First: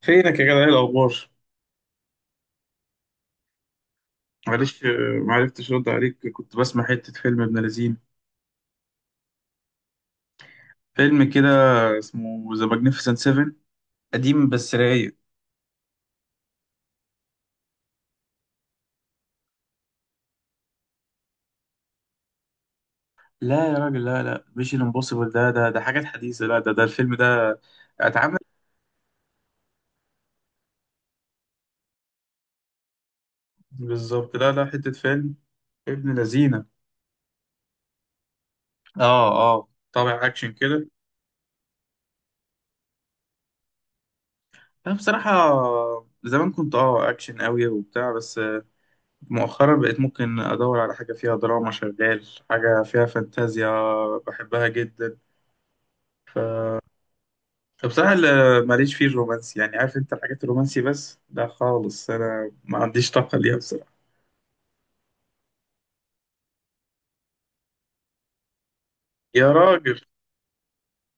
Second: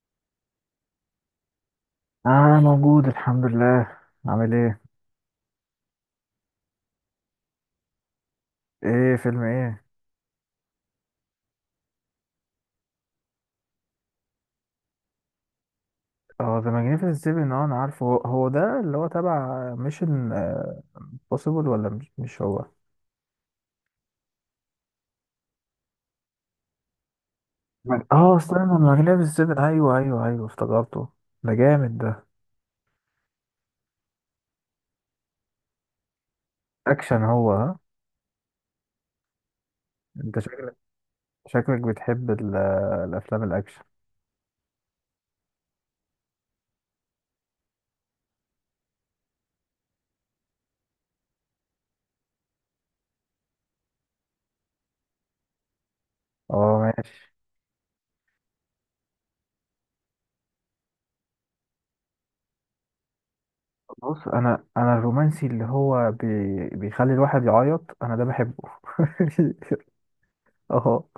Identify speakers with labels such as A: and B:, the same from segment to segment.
A: فينك يا جدع، ايه الاخبار؟
B: اه موجود الحمد لله. عامل ايه؟
A: معلش، معرفتش ارد عليك، كنت بسمع حته فيلم ابن لذين.
B: ايه، فيلم ايه؟
A: فيلم كده اسمه ذا ماجنيفيسنت 7، قديم بس رايق.
B: اه، ذا ماجنيفيسنت سيفن، انا عارفه، هو ده اللي هو تبع ميشن بوسيبل، ولا مش هو؟
A: لا يا راجل، لا لا، مش الامبوسيبل ده حاجات حديثه. لا، ده الفيلم ده
B: اه،
A: اتعمل
B: استنى، ماجنيفيسنت سيفن، ايوه ايوه ايوه، افتكرته. ده جامد ده.
A: بالظبط. لا لا، حته فيلم ابن لذينه.
B: اكشن هو، ها؟
A: اه اه، طابع
B: انت
A: اكشن
B: شكلك،
A: كده.
B: بتحب الافلام الاكشن.
A: انا بصراحه زمان كنت اكشن قوي وبتاع، بس مؤخرا بقيت ممكن ادور على حاجه فيها دراما، شغال حاجه فيها فانتازيا، بحبها جدا.
B: اه، ماشي.
A: فبصراحة ماليش فيه الرومانسي، يعني عارف انت الحاجات الرومانسي بس ده خالص، انا ما عنديش طاقة ليها بصراحة.
B: بص، انا الرومانسي اللي هو بيخلي الواحد يعيط، انا ده بحبه.
A: يا راجل.
B: اه.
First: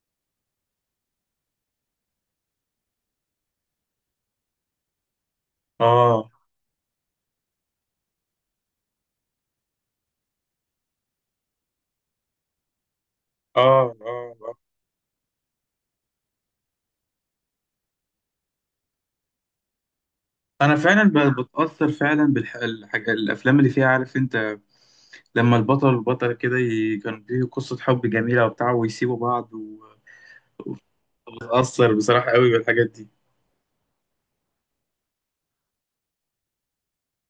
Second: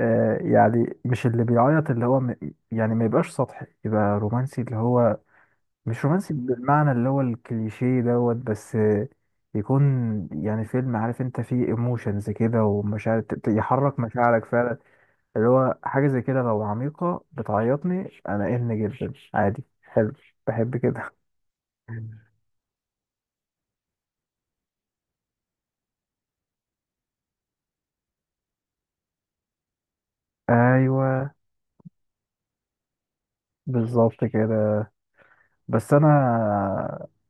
B: يعني مش اللي بيعيط، اللي هو يعني ما يبقاش سطحي، يبقى رومانسي اللي هو مش
A: اه
B: رومانسي بالمعنى اللي هو الكليشيه دوت، بس يكون، يعني فيلم عارف انت فيه ايموشنز كده ومشاعر
A: اه
B: يحرك
A: اه
B: مشاعرك
A: آه.
B: فعلا. اللي هو حاجة زي كده لو عميقة بتعيطني انا، ان جدا عادي، حلو،
A: انا
B: بحب
A: فعلا
B: كده.
A: بتأثر فعلا بالحاجة، الافلام اللي فيها عارف انت، لما البطل والبطلة كده كان فيه قصة حب جميلة وبتاع، ويسيبوا بعض،
B: ايوه،
A: وبتأثر بصراحة قوي بالحاجات دي.
B: بالظبط كده. بس انا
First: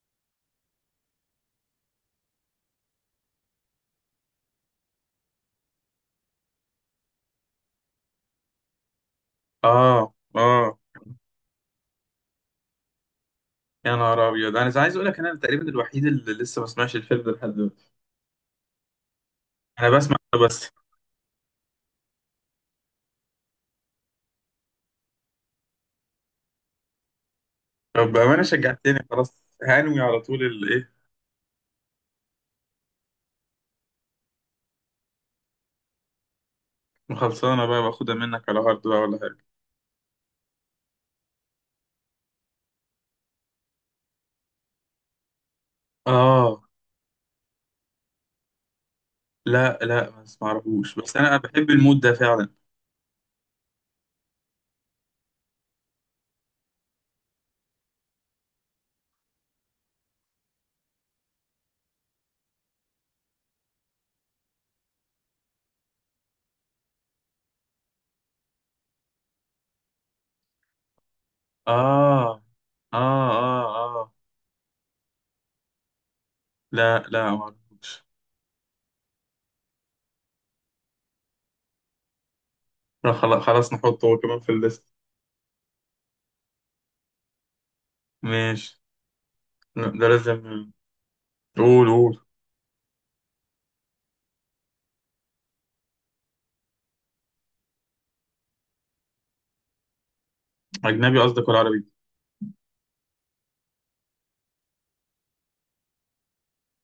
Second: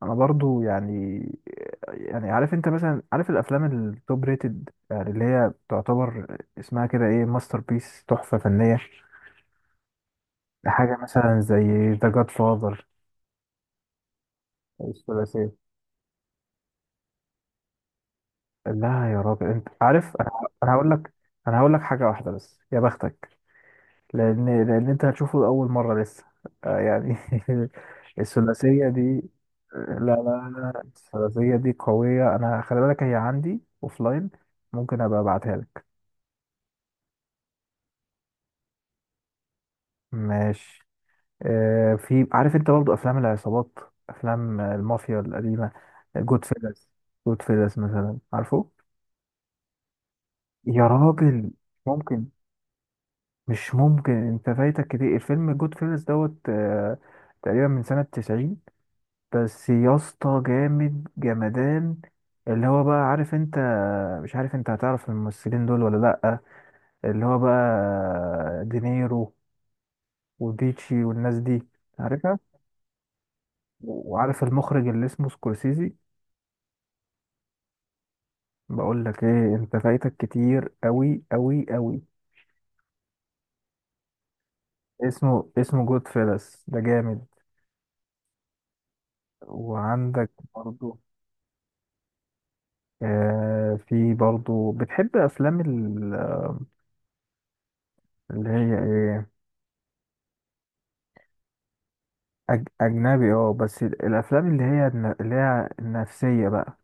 B: انا برضو يعني، عارف انت مثلا، عارف الافلام التوب ريتد، يعني اللي هي تعتبر اسمها كده ايه، ماستر بيس، تحفة فنية.
A: اه اه.
B: حاجة مثلا زي ذا جاد فاذر،
A: يا نهار ابيض، انا عايز اقول لك انا
B: الثلاثية.
A: تقريبا الوحيد اللي لسه ما سمعش الفيلم ده لحد دلوقتي.
B: لا يا راجل، انت
A: انا بسمع
B: عارف انا،
A: بس.
B: انا هقول لك هقول لك حاجة واحدة بس يا بختك، لأن أنت هتشوفه لأول مرة لسه، يعني.
A: طب بأمانة
B: الثلاثية
A: شجعتني،
B: دي،
A: خلاص هنوي
B: لا
A: على طول
B: لا لا،
A: الإيه،
B: الثلاثية دي قوية. أنا خلي بالك، هي عندي أوفلاين، ممكن أبقى أبعتها لك.
A: وخلصانة بقى باخدها منك على هارد بقى ولا حاجة.
B: ماشي. في، عارف أنت، برضو أفلام العصابات، أفلام المافيا القديمة. جود
A: آه،
B: فيلز، جود فيلز مثلا، عارفه؟
A: لا لا، بس
B: يا
A: معرفوش، بس أنا
B: راجل،
A: بحب المود ده
B: ممكن
A: فعلا.
B: مش ممكن، أنت فايتك كتير، الفيلم جود فيلز دوت، تقريبا من سنة 90، بس يا اسطى جامد جمدان. اللي هو بقى عارف انت، مش عارف انت هتعرف الممثلين دول ولا لأ، اللي هو بقى دينيرو وبيتشي والناس دي، عارفها؟
A: آه آه آه. آه
B: وعارف المخرج اللي اسمه سكورسيزي؟
A: لا لا، معرفوش.
B: بقول لك ايه، انت فايتك كتير قوي قوي قوي.
A: لا خلاص خلاص، نحطه هو كمان في الليست.
B: اسمه جود فيلس، ده جامد.
A: ماشي. لا، ده
B: وعندك
A: لازم.
B: برضو
A: قول قول.
B: في برضو، بتحب افلام اللي هي ايه،
A: أجنبي قصدك ولا عربي؟
B: أجنبي؟ اه بس الأفلام اللي هي النفسية بقى،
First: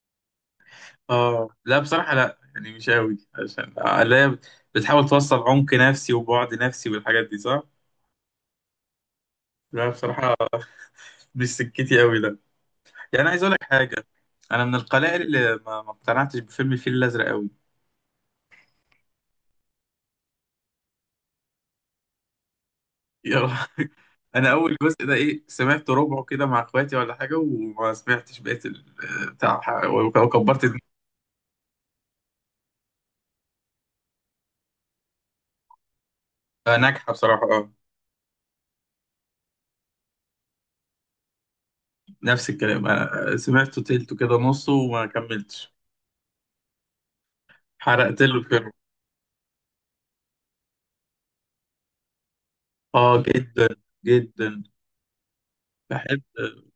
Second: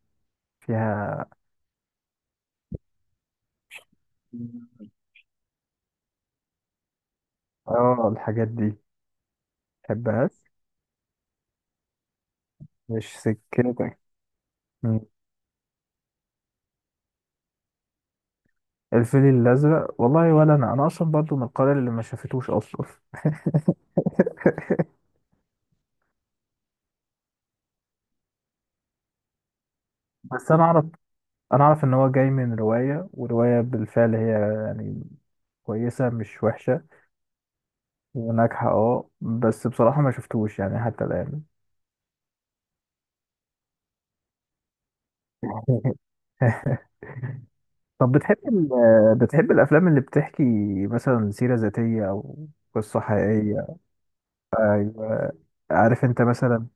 B: فيها.
A: آه لا بصراحة، لا يعني مش قوي، عشان لا. بتحاول توصل عمق نفسي، وبعد نفسي والحاجات دي صح؟
B: اه، الحاجات دي،
A: لا بصراحة
B: متحبهاش،
A: مش سكتي قوي.
B: مش
A: يعني عايز اقول لك
B: سكتك.
A: حاجه، انا من
B: مم.
A: القلائل اللي ما اقتنعتش بفيلم الفيل الازرق قوي.
B: الفيل الأزرق والله، ولا أنا، أصلا برضو من القارئ اللي ما شافتوش أصلا.
A: يا رب. انا اول جزء ده ايه، سمعت ربعه كده مع اخواتي ولا حاجه، وما سمعتش بقيه بتاع،
B: بس
A: وكبرت دماغي.
B: أنا أعرف إن هو جاي من رواية، ورواية بالفعل هي يعني كويسة، مش وحشة،
A: ناجحه بصراحه، اه.
B: وناجحة اه، بس بصراحة ما شفتوش يعني حتى الآن.
A: نفس الكلام، أنا سمعته تلته كده نصه وما كملتش.
B: طب
A: حرقت له
B: بتحب
A: الفيلم.
B: بتحب الافلام اللي بتحكي مثلا سيرة ذاتية، او قصة
A: اه
B: حقيقية؟
A: جدا جدا.
B: ايوه، عارف
A: بحب
B: انت مثلا،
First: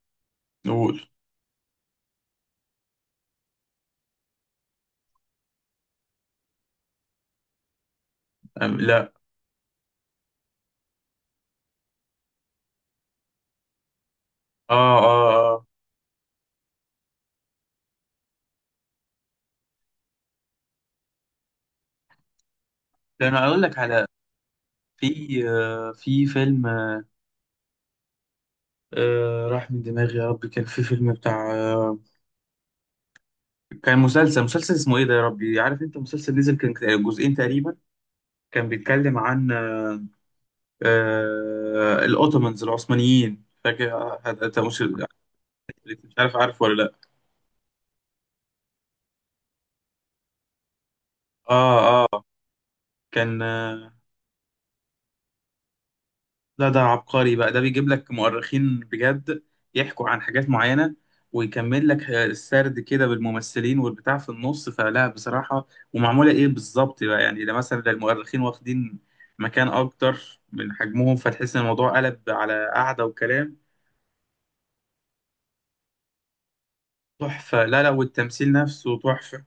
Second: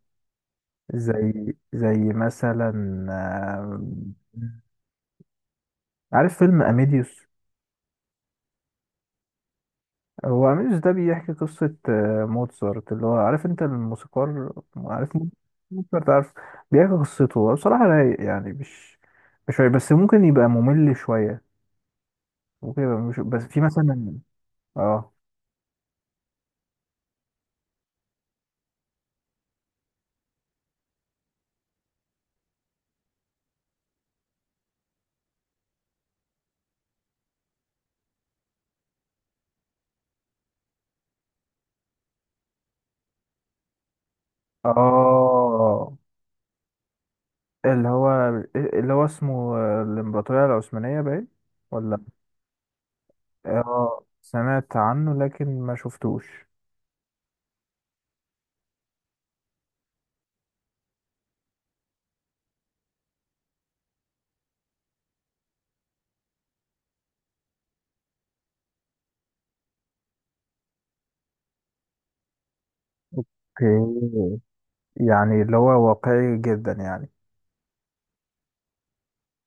A: نقول.
B: زي مثلا، آم، عارف فيلم اميديوس؟
A: لا
B: هو اميديوس ده بيحكي قصة موتسارت، اللي هو عارف انت الموسيقار،
A: اه اه
B: عارف
A: اه.
B: موتسارت؟ عارف، بيحكي قصته هو. بصراحة رايق يعني، مش رايق، بس ممكن يبقى ممل شوية، ممكن يبقى مش،
A: ده
B: بس
A: انا
B: في
A: اقول لك على.
B: مثلا. اه،
A: في فيلم، راح من دماغي يا رب، كان في فيلم بتاع، كان مسلسل اسمه ايه ده يا ربي؟ عارف انت مسلسل نزل كان جزئين تقريبا، كان بيتكلم عن الاوتومانز العثمانيين، فاكر؟ انت مش
B: اه.
A: مش عارف، عارف ولا لا؟
B: اللي هو اللي هو اسمه الإمبراطورية العثمانية باين،
A: اه
B: ولا؟
A: اه، كان،
B: اه، سمعت عنه لكن ما شفتوش.
A: لا ده عبقري بقى، ده بيجيب لك مؤرخين بجد يحكوا عن حاجات معينة، ويكمل لك السرد كده بالممثلين والبتاع في النص، فلا بصراحة. ومعمولة ايه بالظبط بقى، يعني ده مثلا، ده المؤرخين واخدين مكان اكتر من حجمهم، فتحس ان الموضوع قلب على قعدة وكلام.
B: اوكي، يعني اللي هو واقعي جدا يعني.
A: تحفة، لا لا والتمثيل نفسه تحفة،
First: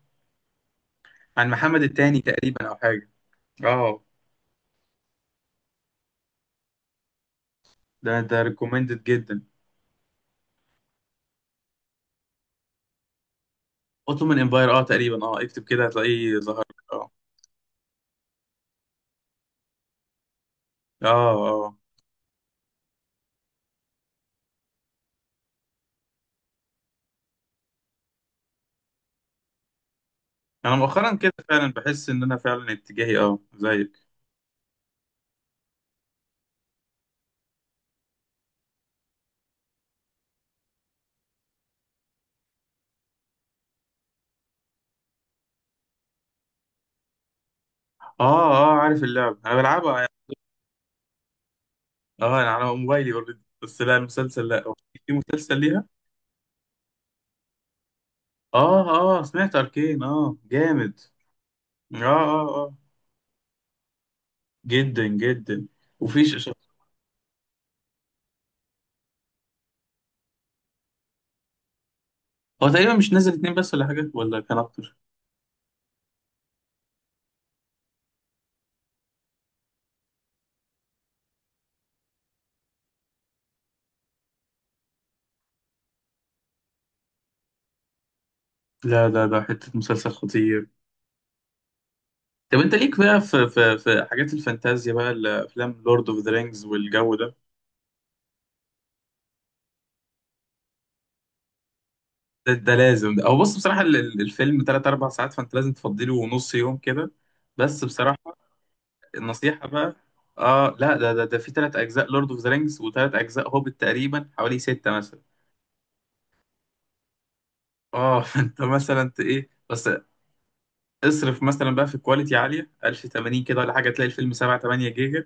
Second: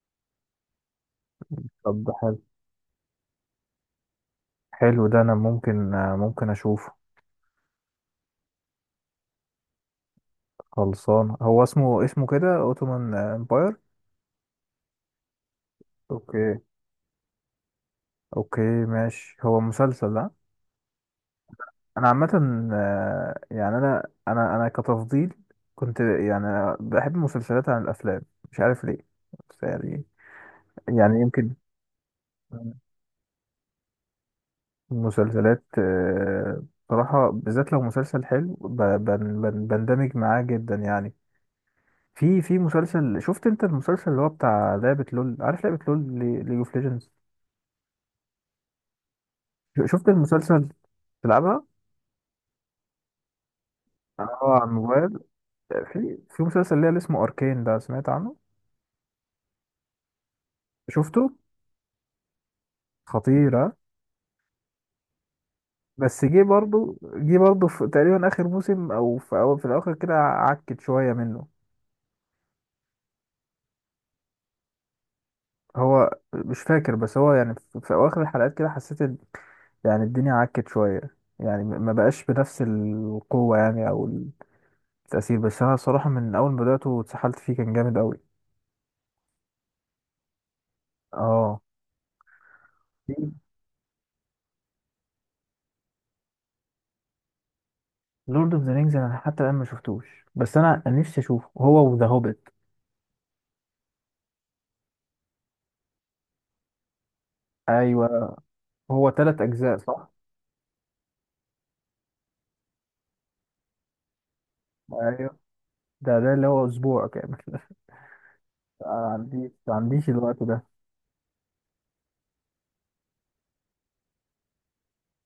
A: عن محمد
B: طب ده
A: التاني
B: حلو،
A: تقريبا او حاجة. اه.
B: حلو ده، انا ممكن، ممكن اشوفه.
A: ده ريكومندد جدا.
B: خلصان، هو اسمه كده اوتومان امباير.
A: اوتومان امباير، اه تقريبا، اه اكتب كده هتلاقيه
B: اوكي،
A: ظهر لك. اه.
B: اوكي، ماشي. هو مسلسل ده.
A: اه،
B: انا عامة يعني، انا كتفضيل كنت يعني بحب المسلسلات عن الافلام، مش عارف ليه، بس يعني،
A: انا مؤخرا كده
B: يمكن
A: فعلا بحس ان انا فعلا اتجاهي اه زيك.
B: مسلسلات، بصراحة بالذات لو مسلسل حلو، بندمج معاه جدا يعني. في مسلسل، شفت انت المسلسل اللي هو بتاع لعبة لول؟ عارف لعبة لول، ليج اوف ليجندز؟
A: اه اه، عارف اللعبه، انا بلعبها
B: شفت
A: يعني.
B: المسلسل؟ تلعبها؟
A: اه انا على موبايلي اوريدي، بس لا
B: اه،
A: المسلسل
B: على
A: لا. هو في
B: الموبايل.
A: مسلسل ليها؟
B: في مسلسل ليه اللي اسمه اركين، ده سمعت عنه؟
A: اه اه، سمعت اركين، اه جامد.
B: شفته؟
A: اه اه اه،
B: خطيرة.
A: جدا جدا. وفي
B: بس جه برضه في تقريبا اخر موسم، او في، أو في الاخر كده، عكت شوية منه.
A: هو تقريبا مش نازل اتنين بس ولا حاجه، ولا كان اكتر؟
B: هو مش فاكر، بس هو يعني في اواخر الحلقات كده حسيت يعني الدنيا عكت شوية، يعني ما بقاش بنفس القوة يعني، أو التأثير، بس أنا صراحة من أول ما بدأته واتسحلت فيه كان جامد أوي.
A: لا ده حته مسلسل خطير.
B: اه،
A: طب انت ليك بقى في حاجات الفانتازيا بقى، الافلام، لورد اوف ذا رينجز والجو ده؟
B: لورد اوف ذا رينجز أنا حتى الآن ما شفتوش، بس أنا نفسي أشوفه، هو وذا هوبيت.
A: ده لازم ده. او بص بصراحه، الفيلم 3 4 ساعات، فانت لازم تفضي له نص يوم كده، بس بصراحه
B: أيوه. هو تلات
A: النصيحه
B: أجزاء،
A: بقى.
B: صح؟
A: اه لا ده في ثلاث اجزاء لورد اوف ذا رينجز، وثلاث اجزاء هوبت، تقريبا حوالي سته مثلا.
B: أيوه، ده اللي هو أسبوع كامل.
A: اه فانت
B: ما
A: مثلا ايه
B: ما
A: بس.
B: عنديش الوقت ده.
A: اصرف مثلا بقى في كواليتي عاليه 1080 كده ولا حاجه، تلاقي الفيلم 7 8 جيجا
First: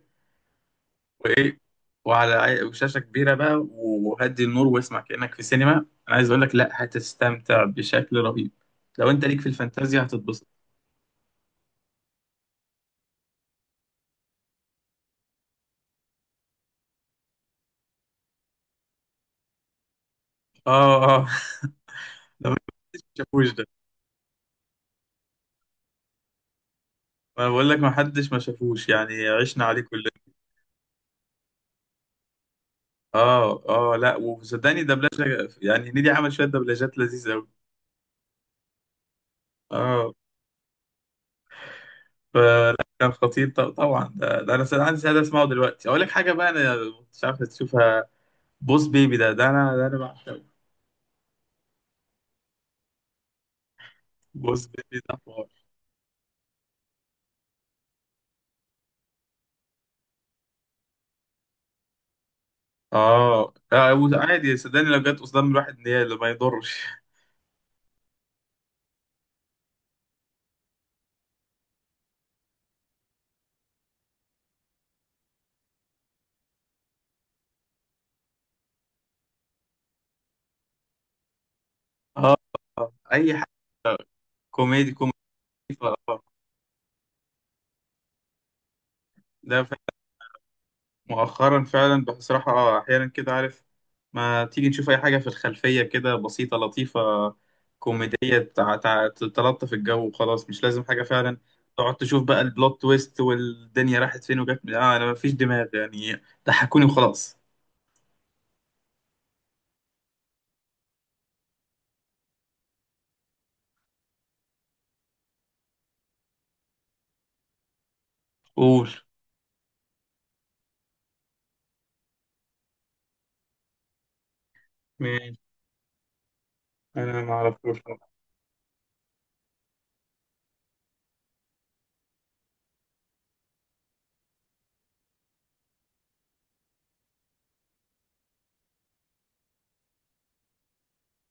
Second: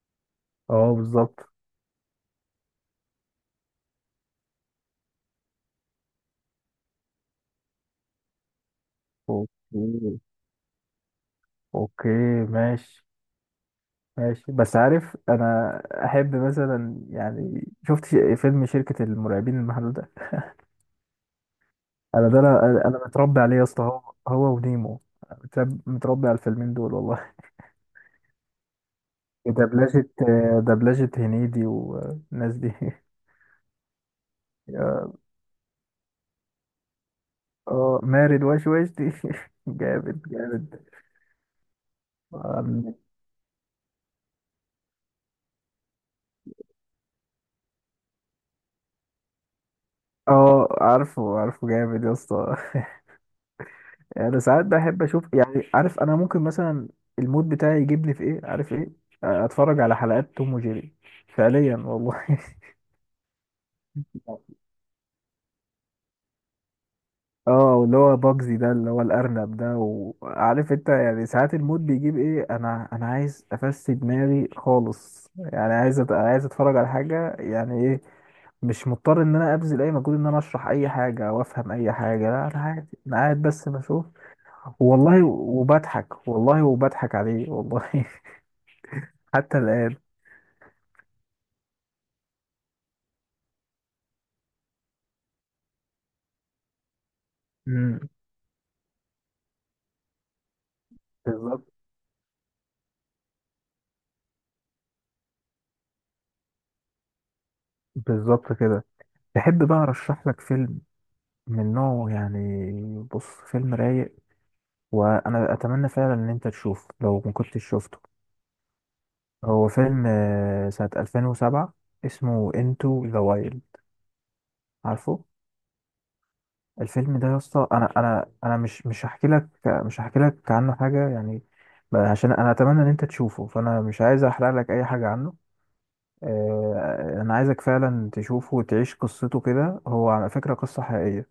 B: اه، بالظبط.
A: وايه، وعلى شاشه كبيره بقى، وهدي النور واسمع كانك في سينما. انا عايز اقول لك، لا هتستمتع بشكل رهيب، لو انت ليك في الفانتازيا
B: اوكي،
A: هتتبسط.
B: اوكي، ماشي، ماشي. بس عارف انا، احب مثلا يعني، شفت فيلم شركة المرعبين المحدودة ده؟
A: اه اه
B: انا ده،
A: لا، ما حدش
B: انا
A: ما
B: متربي
A: شافوش
B: عليه يا
A: ده.
B: اسطى، هو، ونيمو، متربي على الفيلمين دول والله.
A: ما بقول لك، ما حدش ما شافوش، يعني عشنا عليه كلنا.
B: دبلجة دبلجة هنيدي والناس دي.
A: اه اه، لا وصدقني
B: يا-
A: دبلجه، يعني نيدي عمل شويه دبلجات لذيذه قوي.
B: اه، مارد واش واش دي.
A: اه.
B: جامد جامد. اه.
A: فكان خطير. طبعا ده انا سأل عندي سعاده اسمعه دلوقتي. اقول لك حاجه بقى، انا مش عارف تشوفها، بوس بيبي ده، ده انا بعشقه.
B: عارفه عارفه جامد يا اسطى. يعني انا
A: بوس
B: ساعات
A: بيبي
B: بحب
A: ده
B: اشوف،
A: حوار.
B: يعني عارف انا ممكن مثلا، المود بتاعي يجيبني في ايه، عارف ايه، اتفرج على حلقات توم وجيري، فعليا والله.
A: اه، عادي صدقني، لو جت قدام الواحد نيال ما يضرش.
B: اه، واللي هو باجزي ده، اللي هو الارنب ده، وعارف انت يعني ساعات المود بيجيب ايه، انا عايز افسد دماغي خالص، يعني عايز عايز اتفرج على حاجه، يعني ايه، مش مضطر ان انا ابذل اي مجهود ان انا اشرح اي حاجه او افهم اي حاجه،
A: اه
B: لا انا
A: آه.
B: عادي، انا
A: اي
B: قاعد
A: حاجه
B: بس بشوف.
A: كوميدي كوميدي.
B: والله
A: اه
B: وبضحك، والله وبضحك عليه والله. حتى
A: ده
B: الآن.
A: مؤخرا فعلا بصراحة، أحيانا كده عارف، ما تيجي نشوف أي حاجة في الخلفية كده، بسيطة لطيفة
B: امم
A: كوميدية، تلطف الجو وخلاص، مش لازم حاجة فعلا.
B: بالظبط،
A: تقعد تشوف بقى البلوت تويست، والدنيا راحت فين وجت أنا مفيش دماغ يعني، ضحكوني وخلاص.
B: بالظبط كده. تحب بقى ارشح لك فيلم من نوعه يعني؟ بص، فيلم رايق، وانا اتمنى فعلا ان انت تشوفه لو ما كنتش شفته.
A: قول.
B: هو فيلم سنة 2007، اسمه انتو ذا وايلد، عارفه؟
A: مين؟
B: الفيلم
A: أنا
B: ده
A: ما
B: يا اسطى،
A: أعرفوش.
B: انا مش هحكي لك، عنه حاجة يعني، عشان انا اتمنى ان انت تشوفه، فانا مش عايز احرق لك اي حاجة عنه. انا عايزك فعلا تشوفه وتعيش قصته كده، هو على فكره قصه حقيقيه،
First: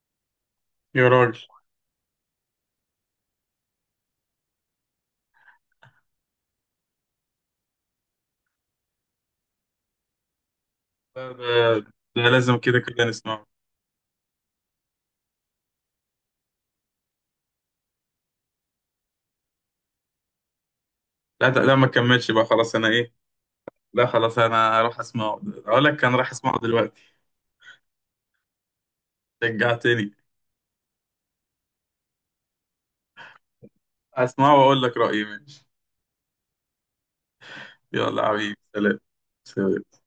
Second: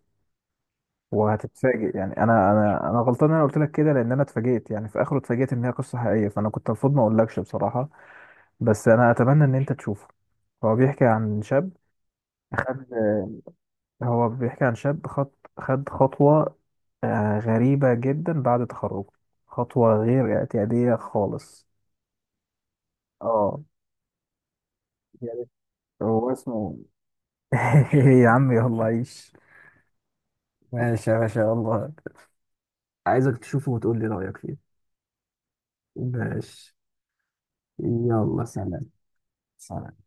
A: يا راجل.
B: وهتتفاجئ، يعني انا غلطان ان انا قلت لك كده، لان انا اتفاجئت يعني في اخره، اتفاجئت ان هي قصه حقيقيه، فانا كنت المفروض ما اقولكش بصراحه، بس انا اتمنى ان انت تشوفه. هو بيحكي
A: لا
B: عن شاب
A: ده لازم، كده
B: خد
A: كده نسمعه.
B: هو بيحكي عن شاب خد خطوه غريبه جدا بعد تخرجه، خطوه غير اعتياديه
A: لا
B: خالص.
A: لا ما كملش بقى خلاص أنا إيه.
B: اه،
A: لا خلاص، أنا راح أسمعه،
B: يعني
A: أقول لك أنا راح
B: هو
A: أسمعه
B: اسمه.
A: دلوقتي.
B: يا عم، يلا عيش.
A: رجعتني.
B: ماشي يا باشا، يلا عايزك تشوفه وتقول لي رأيك
A: اسمعه
B: فيه.
A: واقول لك رايي، ماشي.
B: ماشي.
A: يلا يا
B: يلا
A: حبيبي
B: سلام.
A: سلام. سلام.
B: سلام.